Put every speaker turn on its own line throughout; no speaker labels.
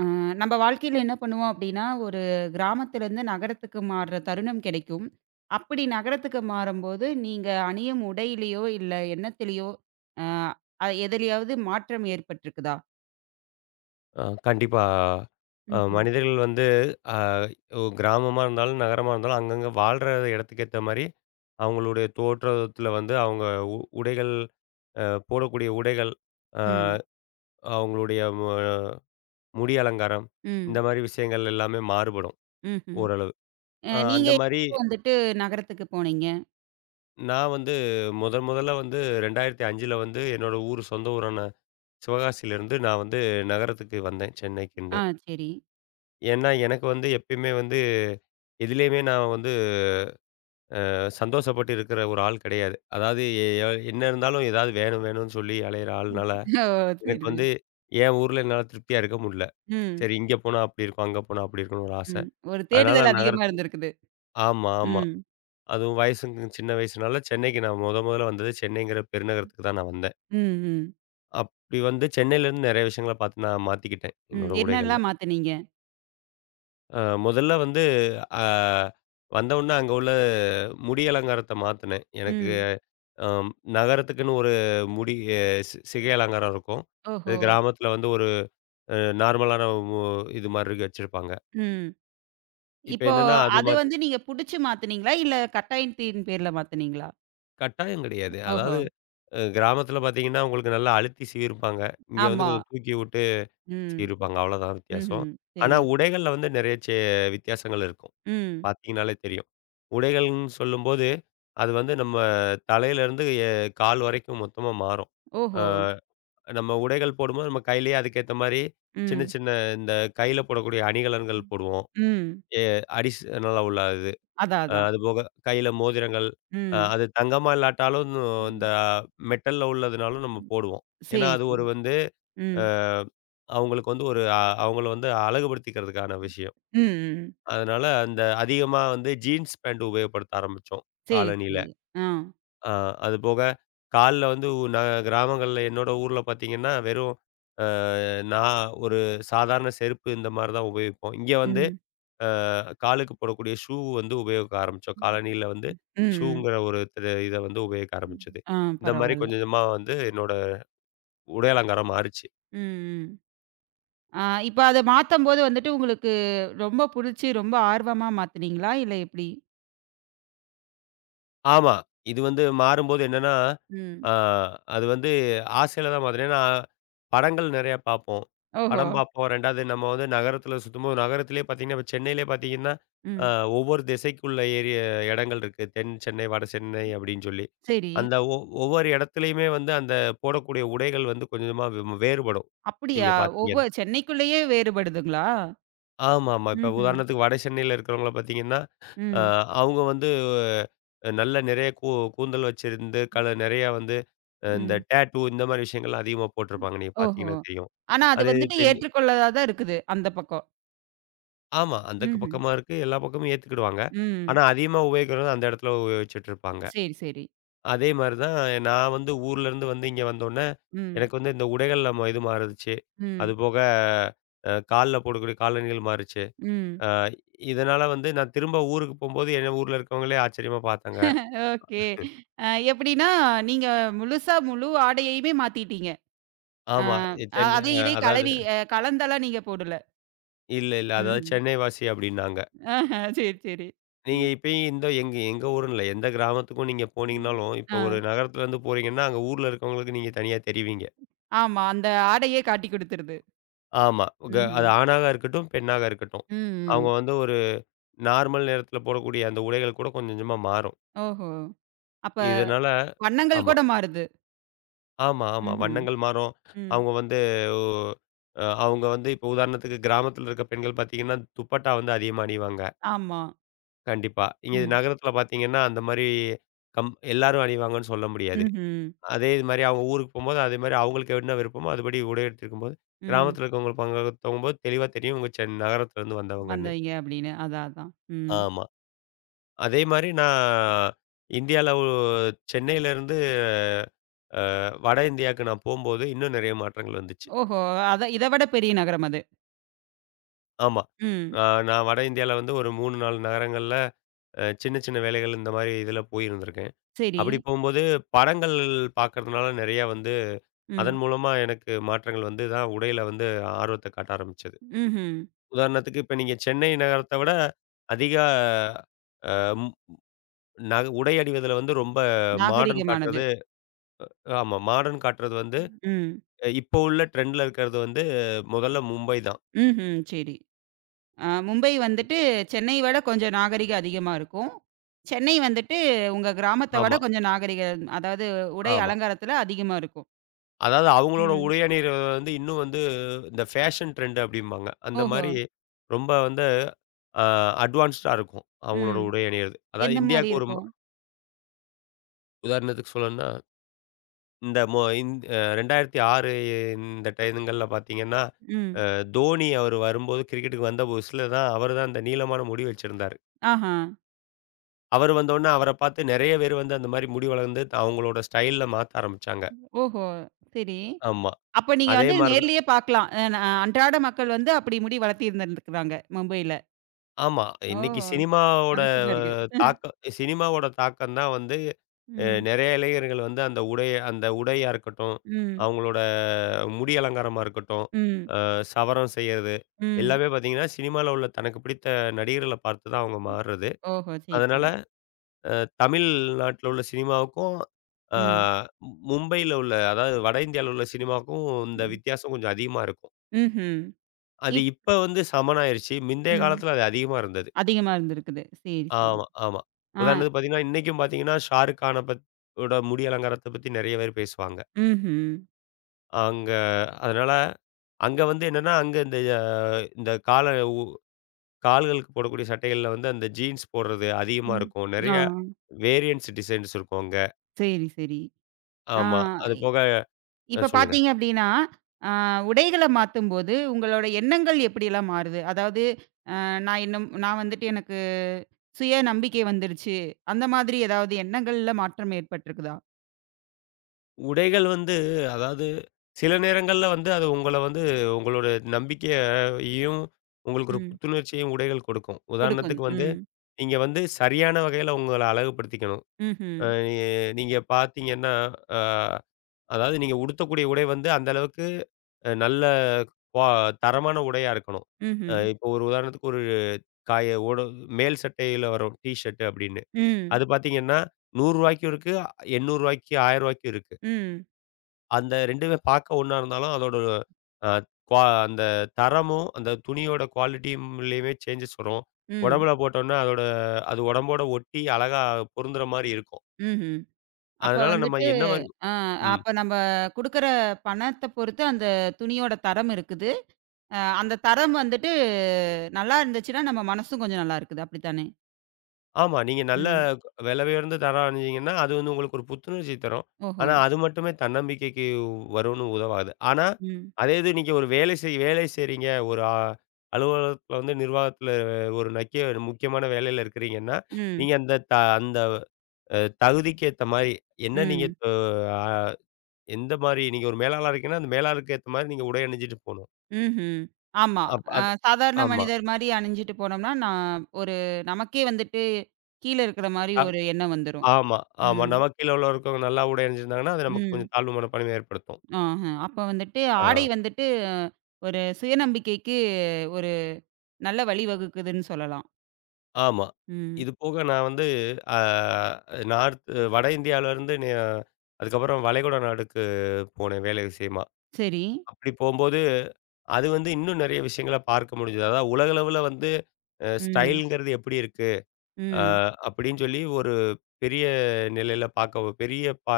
அ நம்ம வாழ்க்கையில என்ன பண்ணுவோம் அப்படின்னா, ஒரு கிராமத்திலேருந்து நகரத்துக்கு மாறுற தருணம் கிடைக்கும். அப்படி நகரத்துக்கு மாறும்போது, நீங்க அணியும் உடையிலயோ, இல்ல எண்ணத்திலயோ அ எதிலயாவது மாற்றம் ஏற்பட்டிருக்குதா?
கண்டிப்பா.
ம்ஹ்ம்.
மனிதர்கள் வந்து அ ஒ கிராமமா இருந்தாலும், நகரமா இருந்தாலும் அங்கங்க வாழ்ற இடத்துக்கு ஏத்த மாரி, அவங்களுடைய தோற்றத்துல வந்து அவங்க உடைகள், போடக்கூடிய உடைகள், அ
ம்.
அவங்களுடைய முடி அலங்காரம், இந்த
ம்.
மாரி விஷயங்கள் எல்லாமே மாறுபடும்
ம்ஹ்ம்.
ஓரளவு. அ
நீங்க
அந்த மாரி
எப்போ வந்துட்டு நகரத்துக்கு போனீங்க?
நான் வந்து முதன் முதல்ல வந்து 2005ல வந்து என்னோட ஊர் சொந்த ஊரான சிவகாசியிலேருந்து நான் வந்து நகரத்துக்கு வந்தேன், சென்னைக்குன்னு.
ஆ சரி.
ஏன்னா எனக்கு வந்து எப்பயுமே வந்து எதிலேயுமே நான் வந்து சந்தோஷப்பட்டு இருக்கிற ஒரு ஆள் கிடையாது. அதாவது எ எ- என்ன இருந்தாலும் ஏதாவது வேணும் வேணும்னு சொல்லி அலையிற ஆள்னால,
ஓ! சரி,
எனக்கு
சரி.
வந்து என் ஊர்ல என்னால திருப்தியா இருக்க முடியல.
ம்.
சரி இங்க போனா அப்படி இருக்கும், அங்க போனா அப்படி இருக்கும்னு ஒரு ஆச.
ம். ஒரு
அதனால
தேடுதல்
நான்
அதிகமா
நகரத்துக்கு
இருந்திருக்குது.
ஆமா, ஆமா.
ம்.
அதுவும் வயசுங்க சின்ன வயசுனால சென்னைக்கு நான் மொதல்ல வந்தது சென்னைங்கிற பெருநகரத்துக்கு தான் நான் வந்தேன்.
ம், ம்.
அப்படி வந்து சென்னையிலேருந்து நிறைய விஷயங்கள பார்த்து நான் மாத்திக்கிட்டேன்,
ம்.
என்னோட உடைகள்ல.
என்னலாம் மாத்துனீங்க?
அ முதல்ல வந்து அ வந்தவுடனே அங்க உள்ள முடி அலங்காரத்த மாத்துனேன். எனக்கு
ம்.
அம் நகரத்துக்குன்னு ஒரு முடி அ சிகை அலங்காரம் இருக்கும்.
ஓஹோ!
இது கிராமத்தில வந்து ஒரு நார்மலான மு இது மாரி இருக்கு வச்சிருப்பாங்க.
ம்.
இப்ப
இப்போ
என்னன்னா அது
அது
மாத்தி
வந்து நீங்க புடிச்சு மாத்துனீங்களா? இல்ல கட்டாயத்தின் பேர்ல மாத்துனீங்களா?
கட்டாயம் கிடையாது.
ஓஹோ!
அதாவது கிராமத்தில பார்த்தீங்கன்னா, உங்களுக்கு நல்லா அழுத்தி சீவிருப்பாங்க. இங்க வந்து
ஆமா.
கொஞ்சம் தூக்கி விட்டு
ம்.
சீவிருப்பாங்க. அவ்வளோதான் வித்தியாசம்.
ம்ஹ்ம்.
ஆனா
சரி.
உடைகள்ல வந்து நெறைய வித்தியாசங்கள் இருக்கும்.
ம்.
பார்த்தீங்கன்னாலே தெரியும். உடைகள்ன்னு சொல்லும்போது, அது வந்து நம்ம தலையிலேருந்து கால் வரைக்கும் மொத்தமா மாறும். ஆ.
ஓஹோ!
நம்ம உடைகள் போடும்போது நம்ம கையிலேயே அதுக்கேத்த மாரி, சின்ன
ம்.
சின்ன இந்த கையில போடக்கூடிய அணிகலன்கள் போடுவோம்.
ம்.
எ அடிஷனலா உள்ள இது.
அதான், அதான்.
அதுபோக கையில மோதிரங்கள்,
ம்.
அது தங்கமா இல்லாட்டாலும் இந்த மெட்டல்ல உள்ளதுனாலும் நம்ம போடுவோம். ஏன்னா
சரி,
அது
சரி.
ஒரு வந்து
ம்.
அ அவங்களுக்கு வந்து ஒரு அ அவங்கள வந்து அழகுபடுத்திக்கிறதுக்கான விஷயம்.
ம், ம்.
அதனால அந்த அதிகமா வந்து ஜீன்ஸ் பேண்ட் உபயோகப்படுத்த ஆரம்பிச்சோம்,
சரி,
காலணியில.
சரி. ஆ.
அ அதுபோக கால்ல வந்து ந கிராமங்கள்ல என்னோட ஊர்ல பார்த்தீங்கன்னா, வெறும் நான் ஒரு சாதாரண செருப்பு இந்த மாரி தான் உபயோகிப்போம். இங்க வந்து
ம்.
அ காலுக்கு போடக்கூடிய ஷூ வந்து உபயோகிக்க ஆரம்பிச்சோம்.
ம்,
காலணியில வந்து
ம்.
ஷூங்கிற ஒரு இத வந்து உபயோகிக்க ஆரம்பிச்சது.
ஆ
இந்த மாரி
பரவால்ல.
கொஞ்சம் கொஞ்சமா வந்து என்னோட உடை அலங்காரம் மாறுச்சு.
ம், ம். ஆ இப்ப அத மாத்தம்போது வந்துட்டு உங்களுக்கு ரொம்ப புடிச்சு, ரொம்ப ஆர்வமா மாத்துனீங்களா? இல்ல எப்டி?
ஆமா. இது வந்து மாறும்போது என்னன்னா,
ம்.
ஆ அது வந்து ஆசையில தான் மாத்துனேன். ஏன்னா, படங்கள் நெறையா பார்ப்போம்.
ஓஹோ!
படம் பார்ப்போம். 2வது நம்ம வந்து நகரத்தில சுத்தும்போது நகரத்திலேயே பார்த்தீங்கன்னா, இப்ப சென்னையிலேயே பார்த்தீங்கன்னா, அ
ம்.
ஒவ்வொரு திசைக்குள்ள இடங்கள் இருக்கு. தென் சென்னை, வட சென்னை அப்படின்னு சொல்லி.
சரி.
அந்த ஒ ஒவ்வொரு இடத்துலயுமே வந்து அந்த போடக்கூடிய உடைகள் வந்து கொஞ்சம் கொஞ்சமா வேறுபடும். நீங்க
அப்படியா? ஒவ்வொ
பார்த்தீங்கன்னா.
சென்னைக்குள்ளேயே வேறுபடுதுங்களா?
ஆமாமா. இப்ப
ம்ஹ்ம்.
உதாரணத்துக்கு வட சென்னையில இருக்கிறவங்கள பார்த்தீங்கன்னா, அ
ம்.
அவங்க வந்து நல்ல நிறைய கூந்தல் வச்சிருந்து, கல நிறைய வந்து இந்த
ம்.
டேட்டூ இந்த மாரி விஷயங்கள்லாம் அதிகமா போட்டிருப்பாங்க. நீங்க
ஓஹோ!
பார்த்தீங்கன்னா தெரியும்.
ஆனா அது
அது
வந்துட்டு
தென்
ஏற்றுக்கொள்ளதா இருக்குது. அந்த பக்கம்.
ஆமா. அந்த
ம்ஹ்ம்.
பக்கமா இருக்கு. எல்லா பக்கமும் ஏத்துக்கிடுவாங்க.
ம்.
ஆனா அதிகமா உபயோகிக்கிறது அந்த இடத்துல உபயோகிச்சுட்டு இருப்பாங்க.
சரி, சரி.
அதே மாரி தான் நான் வந்து ஊர்லேருந்து வந்து இங்க வந்தோனே,
ம்.
எனக்கு வந்து இந்த உடைகள்ல இது மாறுச்சு.
ம்.
அதுபோக கால்ல போடக்கூடிய காலணிகள் மாறுச்சு.
ம்.
அ இதனால வந்து நான் திரும்ப ஊருக்கு போம்போது, என்ன ஊர்ல இருக்கவங்களே ஆச்சரியமா பார்த்தாங்க.
ஓகே. அ எப்படின்னா, நீங்க முழுசா முழு ஆடையையுமே மாத்திட்டீங்க. அ
ஆமா. இ சென்னை
அது
அ
இதை
அதாவது
கலவி கலந்தெல்லாம் நீங்க போடல.
இல்ல, இல்ல. அதாவது
ம்ஹ்ம்.
சென்னை வாசி அப்டின்னாங்க.
ஆஹா. சரி, சரி.
நீங்க இப்பயும் இந்த எங்க எங்க ஊருன்னு இல்ல. எந்த கிராமத்துக்கும் நீங்க
ம்.
போனீங்கனாலும்,
ஆ.
இப்ப ஒரு நகரத்துலருந்து போறீங்கன்னா, அங்க ஊர்ல இருக்கவங்களுக்கு நீங்க தனியா தெரிவீங்க.
ஆமா. அந்த ஆடையே காட்டிக் குடுத்துருது.
ஆமா.
ம்ஹ்ம்.
அது ஆணாக இருக்கட்டும், பெண்ணாக இருக்கட்டும்.
ம்.
அவங்க
ம்.
வந்து ஒரு நார்மல் நேரத்துல போடக்கூடிய அந்த உடைகள் கூட கொஞ்சம் கொஞ்சமா மாறும்.
ஓஹோ! அப்ப
இதனால
வண்ணங்கள்
ஆமா.
கூட மாறுது.
ஆமா, ஆமா.
ம்ஹ்ம்.
வண்ணங்கள் மாறும்.
ம்.
அவங்க வந்து ஒ இப்போ உதாரணத்துக்கு கிராமத்தில இருக்க பெண்கள் பார்த்தீங்கன்னா, துப்பட்டா வந்து அதிகமா அணிவாங்க,
ஆமா.
கண்டிப்பா. இங்க
ம்.
நகரத்தில பார்த்தீங்கன்னா, அந்த மாரி எல்லாரும் அணிவாங்கன்னு சொல்ல முடியாது.
ம்ஹ்ம்.
அதே இது மாரி அவங்க ஊருக்கு போம்போது, அதே மாரி அவங்களுக்கு என்ன விருப்பமோ, அதுபடி உடை எடுத்திருக்கும்போது,
ம்.
கிராமத்தில இருக்கவங்களுக்கு போகும்போது தெளிவா தெரியும், இவங்க நகரத்திலேருந்து வந்தவங்கன்னு.
வந்தவைங்க அப்படின்னு. அதான், அதான். ம்.
ஆமா. அதே மாரி நான் இந்தியால ஒ சென்னையிலேருந்து வட இந்தியாவுக்கு நான் போம்போது, இன்னும் நெறைய மாற்றங்கள் வந்துச்சு.
ஓஹோ! அத இத விட பெரிய நகரம் அது.
ஆமா.
ம்.
அ நான் வட இந்தியால வந்து ஒரு 3, 4 நகரங்கள்ல சின்ன சின்ன வேலைகள் இந்த மாரி இதில போயிருந்திருக்கேன்.
சரி.
அப்படி போம்போது படங்கள் பார்க்கறதுனால நெறையா வந்து
ம்.
அதன் மூலமா எனக்கு மாற்றங்கள் வந்து தான் உடையில வந்து ஆர்வத்த காட்ட ஆரம்பிச்சது.
ம்ஹ்ம்.
உதாரணத்துக்கு இப்ப நீங்க சென்னை நகரத்த விட அதிக அ ம் நக உடை அணிவதில வந்து ரொம்ப மாடர்ன்
நாகரிகமானது.
காட்டுறது ஆமா. மாடர்ன் காட்டுறது வந்து
ம்.
இப்போ உள்ள ட்ரெண்ட்ல இருக்கிறது வந்து முதல்ல மும்பை தான்.
ம்ஹ்ம். சரி. மும்பை வந்துட்டு சென்னை விட கொஞ்சம் நாகரிகம் அதிகமா இருக்கும். சென்னை வந்துட்டு உங்க கிராமத்த விட
ஆமா,
கொஞ்சம் நாகரிகம் அதாவது உடை
ஆமா.
அலங்காரத்துல அதிகமா இருக்கும்.
அதாவது அவங்களோட
ம்.
உடை அணியிறது வந்து இன்னும் வந்து இந்த ஃபேஷன் ட்ரெண்ட் அப்படிம்பாங்க. அந்த
ஓஹோ!
மாரி ரொம்ப வந்து அ அட்வான்ஸ்டா இருக்கும். அவங்களோட
ம்.
உடை அணியிறது. அதாவது
எந்த மாரி
இந்தியாவுக்கு ஒரு
இருக்கும்?
உதாரணத்துக்கு சொல்லணும்னா, இந்த மொ இந் அ 2006 இந்த டைம்ங்கள்ல பார்த்தீங்கன்னா,
ம்.
அ தோனி அவர் வரும்போது கிரிக்கெட்டுக்கு வந்த புதுசுல தான் அவர் தான் அந்த நீளமான முடி வச்சிருந்தாரு.
ஆஹா.
அவர் வந்தோனே அவர பார்த்து நெறைய பேர் வந்து அந்த மாரி முடி அவங்களோட ஸ்டைல்ல மாத்த ஆரம்பிச்சாங்க.
ஓஹோ! சரி.
ஆமா.
அப்ப நீங்க
அதே
வந்து
மாரி தான்
நேர்லயே பார்க்கலாம். அ ந அன்றாட மக்கள் வந்து அப்படி முடி வளர்த்தி இருந்திருந்துருக்காங்க, மும்பைல.
ஆமா.
ஓ!
இன்னைக்கு
அதிசயமா இருக்கு.
தாக்கம் சினிமாவோட தாக்கம் தான் வந்து
ம்.
நெறைய இளைஞர்கள் வந்து அந்த உடையா இருக்கட்டும்,
ம்.
அவங்களோட முடி அலங்காரமா இருக்கட்டும்,
ம்.
சவரம் செய்யறது,
ம்.
எல்லாமே பார்த்தீங்கன்னா, சினிமால உள்ள தனக்கு பிடித்த நடிகர்கள பார்த்து தான் அவங்க மாறுறது.
ஓஹோ! சரி,
அதனால
சரி.
அ தமிழ்நாட்டுல உள்ள சினிமாவுக்கும், அ
ம்.
மும்பையில உள்ள அதாவது வட இந்தியால உள்ள சினிமாவுக்கும் இந்த
ம்.
வித்தியாசம் கொஞ்சம் அதிகமா இருக்கும்.
ம்ஹ்ம்.
அது
இப்
இப்ப வந்து சமனாயிருச்சு. முந்தைய
ம்.
காலத்துல அது அதிகமா இருந்தது.
அதிகமா இருந்திருக்குது. சரி, சரி.
ஆமா, ஆமா.
ஆ.
உதாரணத்துக்கு பார்த்தீங்கன்னா, இன்னைக்கும் பார்த்தீங்கன்னா, ஷாருக் கான பத் ஓட முடி அலங்காரத்த பத்தி நெறைய பேர் பேசுவாங்க.
ம்ஹ்ம்.
அங்க அதனால அங்க வந்து என்னன்னா, அங்க இந்த அ இந்த கால உ கால்களுக்கு போடக்கூடிய சட்டைகள்ல வந்து அந்த ஜீன்ஸ் போடுறது அதிகமா
ம்.
இருக்கும்.
ஆ.
நெறைய வேரியன்ட்ஸ் டிசைன்ஸ் இருக்கும் அங்க.
சரி, சரி. ஆ
ஆமா. அது
இ
போக
இப்ப
சொல்லுங்க.
பார்த்தீங்க அப்படின்னா, ஆ உடைகள மாத்தும்போது உங்களோட எண்ணங்கள் எப்படியெல்லாம் மாறுது? அதாவது நான் இன்னும் நான் வந்துட்டு எனக்கு சுய நம்பிக்கை வந்துருச்சு. அந்த மாதிரி ஏதாவது எண்ணங்கள்ல மாற்றம் ஏற்பட்டிருக்குதா?
உடைகள் வந்து அதாவது சில நேரங்கள்ல வந்து அது உங்கள வந்து உங்களோட நம்பிக்கையையும், உங்களுக்கு ஒரு
ம்.
புத்துணர்ச்சியையும் உடைகள் கொடுக்கும்.
குடுக்கும்.
உதாரணத்துக்கு வந்து,
ம்.
நீங்க வந்து சரியான வகையில உங்கள அழகுபடுத்திக்கணும்.
ம்ஹ்ம்.
அ எ நீங்க பார்த்தீங்கன்னா, அ அதாவது நீங்க உடுத்தக்கூடிய உடை வந்து அந்த அளவுக்கு நல்ல குவா தரமான உடையா இருக்கணும்.
ம்ஹ்ம்.
இப்போ ஒரு உதாரணத்துக்கு ஒரு காய ஓட மேல் சட்டையில வரும் டீ ஷர்ட் அப்படின்னு.
ம்.
அது பார்த்தீங்கன்னா, ரூ. 100க்கும் இருக்கு, ரூ. 800, ரூ. 1000க்கும் இருக்கு.
ம்.
அந்த 2மே பார்க்க ஒண்ணா இருந்தாலும் அதோட அ குவா அந்த தரமும், அந்த துணியோட குவாலிட்டியும்லயுமே சேஞ்சஸ் வரும்.
ம்.
உடம்புல போட்டோம்னா அதோட அது உடம்போட ஒட்டி அழகா பொருந்துற மாரி இருக்கும்.
ம்ஹ்ம். அப்ப
அதனால நம்ம
வந்துட்டு
என்ன மாரி
அ
ம்.
அப்ப நம்ப குடுக்குற பணத்த பொறுத்து அந்த துணியோட தரம் இருக்குது. அந்த தரம் வந்துட்டு நல்லா இருந்துச்சுன்னா, நம்ம மனசும் கொஞ்சம் நல்லா இருக்குது. அப்படித்தானே?
ஆமா. நீங்க நல்ல
ம்.
விலை உயர்ந்த தரம் அணிஞ்சீங்கன்னா, அது வந்து உங்களுக்கு ஒரு புத்துணர்ச்சி தரும்.
ஓஹோ!
ஆனா அது மட்டுமே தன்னம்பிக்கைக்கு வரும்னு உதவாது. ஆனா,
ம்.
அதே இது நீங்க ஒரு வேலை செய்றீங்க. ஒரு அலுவலகத்துல வந்து நிர்வாகத்துல ஒரு முக்கியமான வேலையில இருக்கிறீங்கன்னா,
ம்.
நீங்க அந்த தகுதிக்கு ஏத்த மாரி, என்ன நீங்க
ம்.
அ அ எந்த மாரி நீங்க ஒரு மேலாளரா இருக்கீங்கன்னா, அந்த மேலாளருக்கு ஏத்த மாரி நீங்க உடை அணிஞ்சுட்டு போணும்.
ம்ஹ்ம். ஆமா.
அப் அது
சாதாரண
ஆமா.
மனிதர் மாரி அணிஞ்சுட்டு போனோம்னா, நான் ஒரு நமக்கே வந்துட்டு கீழ இருக்கிற மாரி
அ
ஒரு எண்ணம் வந்துரும்.
ஆமா, ஆமா.
ம்.
நமக்கு கீழ உள்ள இருக்கவங்க நல்லா உடை அணிஞ்சிருந்தாங்கன்னா, அது நமக்கு
ம்.
கொஞ்சம் தாழ்வு மனப்பான்மைய ஏற்படுத்தும்.
ஆஹ. அப்ப வந்துட்டு ஆடை
ஆ.
வந்துட்டு ஒரு சுயநம்பிக்கைக்கு ஒரு நல்ல வழி வகுக்குதுன்னு சொல்லலாம்.
ஆமா.
ம்.
இது போக நான் வந்து அ நார்த் வட இந்தியாவிலருந்து நெ அதுக்கப்புறம் வளைகுடா நாடுக்கு போனேன் வேலை விஷயமா.
சரி.
அப்படி போம்போது, அது வந்து இன்னும் நெறைய விஷயங்கள பார்க்க முடிஞ்சது. அதாவது உலகளவுல வந்து
ம்.
ஸ்டைல்ங்கிறது எப்படி இருக்கு? அ
ம்.
அப்படின்னு சொல்லி ஒரு பெரிய நிலையில பார்க்க பெரிய பா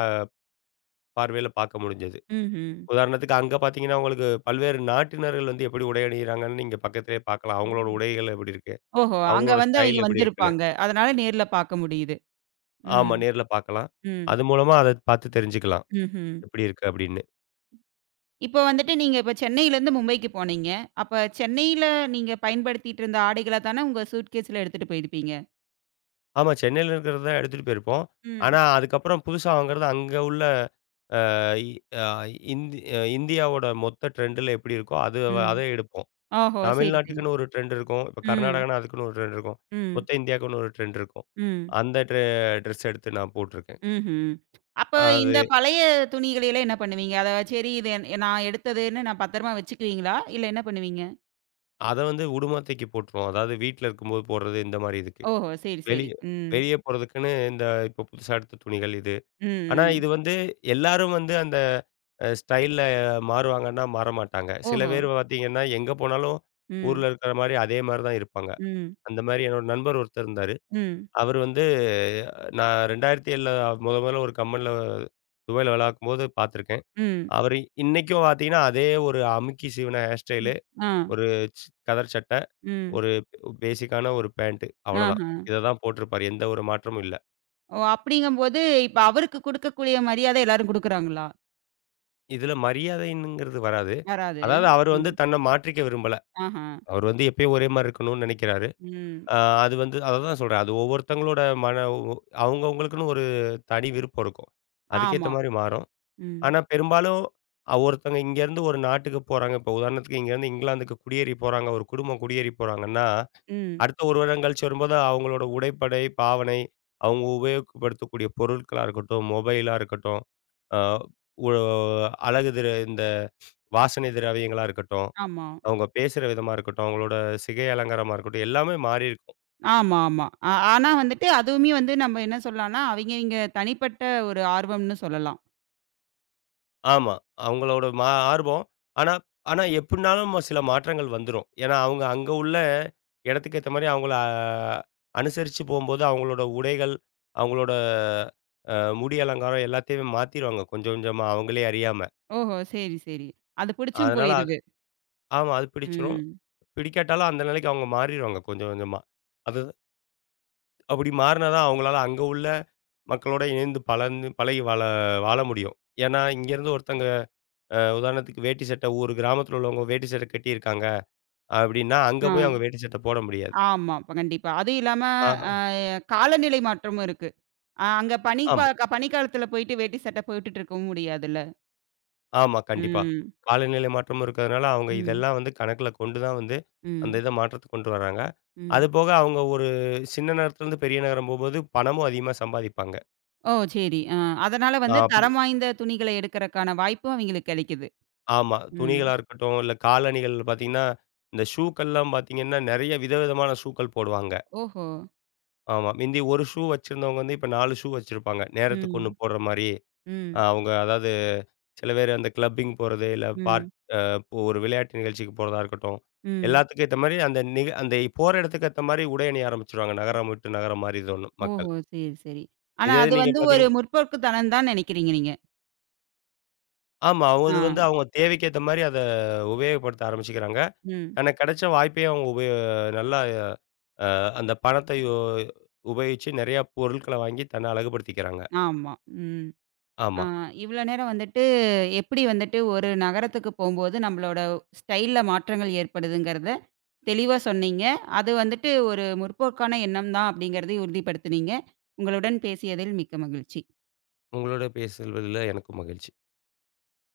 பார்வையில பார்க்க முடிஞ்சது.
ம்ஹ்ம்.
உதாரணத்துக்கு அங்க பார்த்தீங்கன்னா, உங்களுக்கு பல்வேறு நாட்டினர்கள் வந்து எப்படி உடை அணியிறாங்கன்னு நீங்க பக்கத்திலேயே பார்க்கலாம். அவங்களோட உடைகள் எப்படி இருக்கு?
ஓஹோ! அங்க
அவங்களோட
வந்து அவைங்க
ஸ்டைல் எப்படி இருக்குன்னு.
வந்திருப்பாங்க. அதனால நேர்ல பார்க்க முடியுது. ம்.
ஆமா நேர்ல பார்க்கலாம்.
ம்.
அது மூலமா அத பார்த்து தெரிஞ்சுக்கலாம்.
ம்ஹ்ம்.
எப்படி இருக்கு அப்படின்னு.
இப்போ வந்துட்டு நீங்க இப்ப சென்னையிலேருந்து மும்பைக்கு போனீங்க. அப்ப சென்னையில நீங்க பயன்படுத்திட்டு இருந்த ஆடைகள தானே உங்க சூட்கேஸ்ல எடுத்துட்டு போயிருப்பீங்க?
ஆமா சென்னையில இருக்கிறது தான் எடுத்துட்டு போயிருப்போம். ஆனா
ம்.
அதுக்கப்புறம் புதுசா வாங்குறது அங்க உள்ள அ இ அ இந்தி அ இந்தியாவோட மொத்த ட்ரெண்டுல எப்படி இருக்கோ அது
ம்.
அத எடுப்போம்.
ஓஹோ! சரி, சரி.
தமிழ்நாட்டுக்குன்னு ஒரு ட்ரெண்ட் இருக்கும். இப்ப
ம்.
கர்நாடகானா அதுக்குன்னு ஒரு ட்ரெண்ட் இருக்கும்.
ம்.
மொத்த இந்தியாவுக்குன்னு ஒரு ட்ரெண்ட் இருக்கும்.
ம்.
அந்த ட்ரெ ட்ரெஸ் எடுத்து நான் போட்டிருக்கேன்.
ம்ஹ்ம். அப்ப இந்த
அது
பழைய துணிகளையெல்லாம் என்ன பண்ணுவீங்க? அத சரி இது நான் எடுத்ததுன்னு நான் பத்திரமா வச்சுக்குவீங்களா? இல்ல என்ன பண்ணுவீங்க?
அத வந்து உடுமா தூக்கி போட்டுருவோம். அதாவது வீட்ல இருக்கும்போது போடுறது இந்த மாரி இதுக்கு.
ஓஹோ! சரி, சரி.
வெளிய
ம்.
வெளிய போறதுக்குன்னு இந்த இப்போ புதுசா எடுத்த துணிகள் இது. ஆனா
ம், ம்.
இது வந்து எல்லாரும் வந்து அந்த ஸ்டைல்ல மாறுவாங்கன்னா மாறமாட்டாங்க. சில
ஓஹோ!
பேர் பார்த்தீங்கன்னா, எங்க போனாலும்
ம்.
ஊர்ல இருக்கிற மாரி அதே மாரி தான் இருப்பாங்க.
ம்.
அந்த மாரி என்னோட நண்பர் ஒருத்தர் இருந்தாரு.
ம்.
அவரு வந்து நான் 2007ல முதல்ல ஒரு கம்பெனில துபாய்ல வேலை பார்க்கும்போது பார்த்துருக்கேன்.
ம்.
அவரு இன்னைக்கும் பார்த்தீங்கன்னா, அதே ஒரு அமுக்கி சீவுன ஹேர்
ம்.
ஸ்டைலு,
ஆ.
ஒரு கதர் சட்டை,
ம்.
ஒரு பேசிக்கான ஒரு பேண்ட்
ஆஹ.
அவ்வளோதான். இத தான் போட்டிருப்பாரு. எந்த ஒரு மாற்றமும் இல்ல.
ஓ! அப்படிங்கும்போது, இப்ப அவருக்கு குடுக்கக்கூடிய மரியாதை எல்லாரும் குடுக்குறாங்களா?
இதுல மரியாதைன்னுங்கிறது வராது.
யாராவது?
அதாவது அவரு வந்து
ம்.
தன்னை மாற்றிக்க விரும்பல.
ஆஹா.
அவரு வந்து எப்பயும் ஒரே மாரி இருக்கணும்னு நினைக்கிறாரு.
ம்.
அ அது வந்து அததான் சொல்றேன். அது ஒவ்வொருத்தங்களோட மன அவங்கவங்களுக்குன்னு ஒரு தனி விருப்பம் இருக்கும். அதுக்கேத்த
ஆமா.
மாரி மாறும்.
ம்.
ஆனா பெரும்பாலும் ஒருத்தவங்க இங்கேருந்து ஒரு நாட்டுக்கு போறாங்க. இப்போ உதாரணத்துக்கு இங்கேருந்து இங்கிலாந்துக்கு குடியேறி போறாங்க. ஒரு குடும்பம் குடியேறி போறாங்கன்னா,
ம்.
அடுத்த 1 வருடம் கழிச்சு வரும்போது அவங்களோட உடைப்படை, பாவனை, அவங்க உபயோகப்படுத்தக்கூடிய பொருட்களா இருக்கட்டும், மொபைலா இருக்கட்டும், அ ஒ அழகு திர இந்த வாசனை திரவியங்களா இருக்கட்டும்,
ஆமா.
அவங்க பேசுற விதமா இருக்கட்டும், அவங்களோட சிகை அலங்காரமா இருக்கட்டும், எல்லாமே மாறியிருக்கும்.
ஆமா, ஆமா. ஆ ஆனா வந்துட்டு அதுவுமே வந்து நம்ம என்ன சொல்லலாம்னா, அவைங்கவிங்க தனிப்பட்ட ஒரு ஆர்வம்னு சொல்லலாம்.
ஆமா. அவங்களோட ஆர்வம். ஆனா ஆனா எப்டினாலும் சில மாற்றங்கள் வந்துரும். ஏன்னா, அவங்க அங்க உள்ள இடத்துக்கு ஏத்த மாரி அவங்கள அனுசரிச்சு போம்போது, அவங்களோட உடைகள், அவங்களோட அ முடி அலங்காரம் எல்லாத்தையுமே மாத்திருவாங்க கொஞ்சம் கொஞ்சமா அவங்களே அறியாம.
ஓஹோ! சரி, சரி. அது புடிச்சும்
அதனால அது
போயிருது.
ஆமா அது பிடிச்சிரும்.
ம்.
பிடிக்காட்டாலும் அந்த நிலைக்கு அவங்க மாறிருவாங்க கொஞ்சம் கொஞ்சமா. அது அப்படி மாறினா தான் அவங்களால அங்க உள்ள மக்களோட இணைந்து பலந்து பழகி வாழ வாழ முடியும். ஏன்னா, இங்கேருந்து ஒருத்தங்க உதாரணத்துக்கு வேட்டி சட்டை ஒரு கிராமத்தில உள்ளவங்க வேட்டி சட்டை கட்டியிருக்காங்க. அப்டின்னா, அங்க
ஆ.
போய் அவங்க வேட்டி சட்டை போட முடியாது.
ஆமா. இப்ப கண்டிப்பா. அதுவும் இல்லாம
ஆ
அ காலநிலை மாற்றமும் இருக்கு. அங்க பனி
ஆமா,
பனிக்காலத்துல போயிட்டு வேட்டி சட்டை போட்டுட்டு இருக்கவும் முடியாதுல்ல.
ஆமா. கண்டிப்பா.
ம்.
காலநிலை மாற்றமும் இருக்கிறதுனால, அவங்க
ம்.
இதெல்லாம் வந்து கணக்குல கொண்டு தான் வந்து, அந்த
ம்.
இத மாற்றத்துக்கு கொண்டு வராங்க.
ம்.
அதுபோக அவங்க ஒரு சின்ன நகரத்துலேருந்து பெரிய நகரம் போம்போது, பணமும் அதிகமா சம்பாதிப்பாங்க.
ஓ! சரி. ஆ. அதனால
அ
வந்து
அப்டி
தரம் வாய்ந்த துணிகள எடுக்கறக்கான வாய்ப்பும் அவிங்களுக்கு கெடைக்குது.
ஆமா.
ம்.
துணிகளா இருக்கட்டும், இல்ல காலணிகள் பார்த்தீங்கன்னா, இந்த ஷூக்கள்லாம் பார்த்தீங்கன்னா, நெறைய விதவிதமான ஷூக்கள் போடுவாங்க.
ஓஹோ!
ஆமா. மிந்தி 1 ஷூ வச்சிருந்தவங்க வந்து, இப்ப 4 ஷூ வச்சிருப்பாங்க. நேரத்துக்கு 1
ம்.
போடுற மாரி.
ம்.
அவங்க அதாவது சில பேர் அந்த கிளப்பிங் போறது, இல்ல பார்ட்
ம்.
அ இப்போ ஒரு விளையாட்டு நிகழ்ச்சிக்கு போறதா இருக்கட்டும்.
ம்.
எல்லாத்துக்கும் ஏத்த மாரி அந்த போற இடத்துக்கு ஏத்த மாரி உடை அணிய ஆரம்பிச்சுருவாங்க. நகரம் விட்டு நகரம் மாறிதோணும்
ஓஹோ!
மக்கள்.
சரி, சரி. ஆனா
இதே இது
அது
நீங்க
வந்து ஒரு
பார்த்தீங்க
முற்போக்குத்தனம் தான் நெனைக்கிறீங்க நீங்க.
ஆமா. அவங்க
ஆ.
அது வந்து அவங்க தேவைக்கு ஏத்த மாரி அத உபயோகப்படுத்த ஆரம்பிச்சுக்கிறாங்க.
ம்.
தனக்கு கிடைச்ச வாய்ப்பையும் அவங்க நல்லா அ அந்த பணத்தை யோ உபயோகிச்சு நெறையா பொருட்கள வாங்கி தன்னை அழகுபடுத்திக்கிறாங்க.
ஆமா. ம். ஆ
ஆமா.
இவ்ளோ நேரம் வந்துட்டு எப்படி வந்துட்டு ஒரு நகரத்துக்கு போம்போது நம்மளோட ஸ்டைல்ல மாற்றங்கள் ஏற்படுதுங்கிறத தெளிவா சொன்னீங்க. அது வந்துட்டு ஒரு முற்போக்கான எண்ணம் தான் அப்படிங்கிறதையும் உறுதிப்படுத்துனீங்க. உங்களுடன் பேசியதில் மிக்க மகிழ்ச்சி.
உங்களோட பேசுவதில எனக்கும் மகிழ்ச்சி.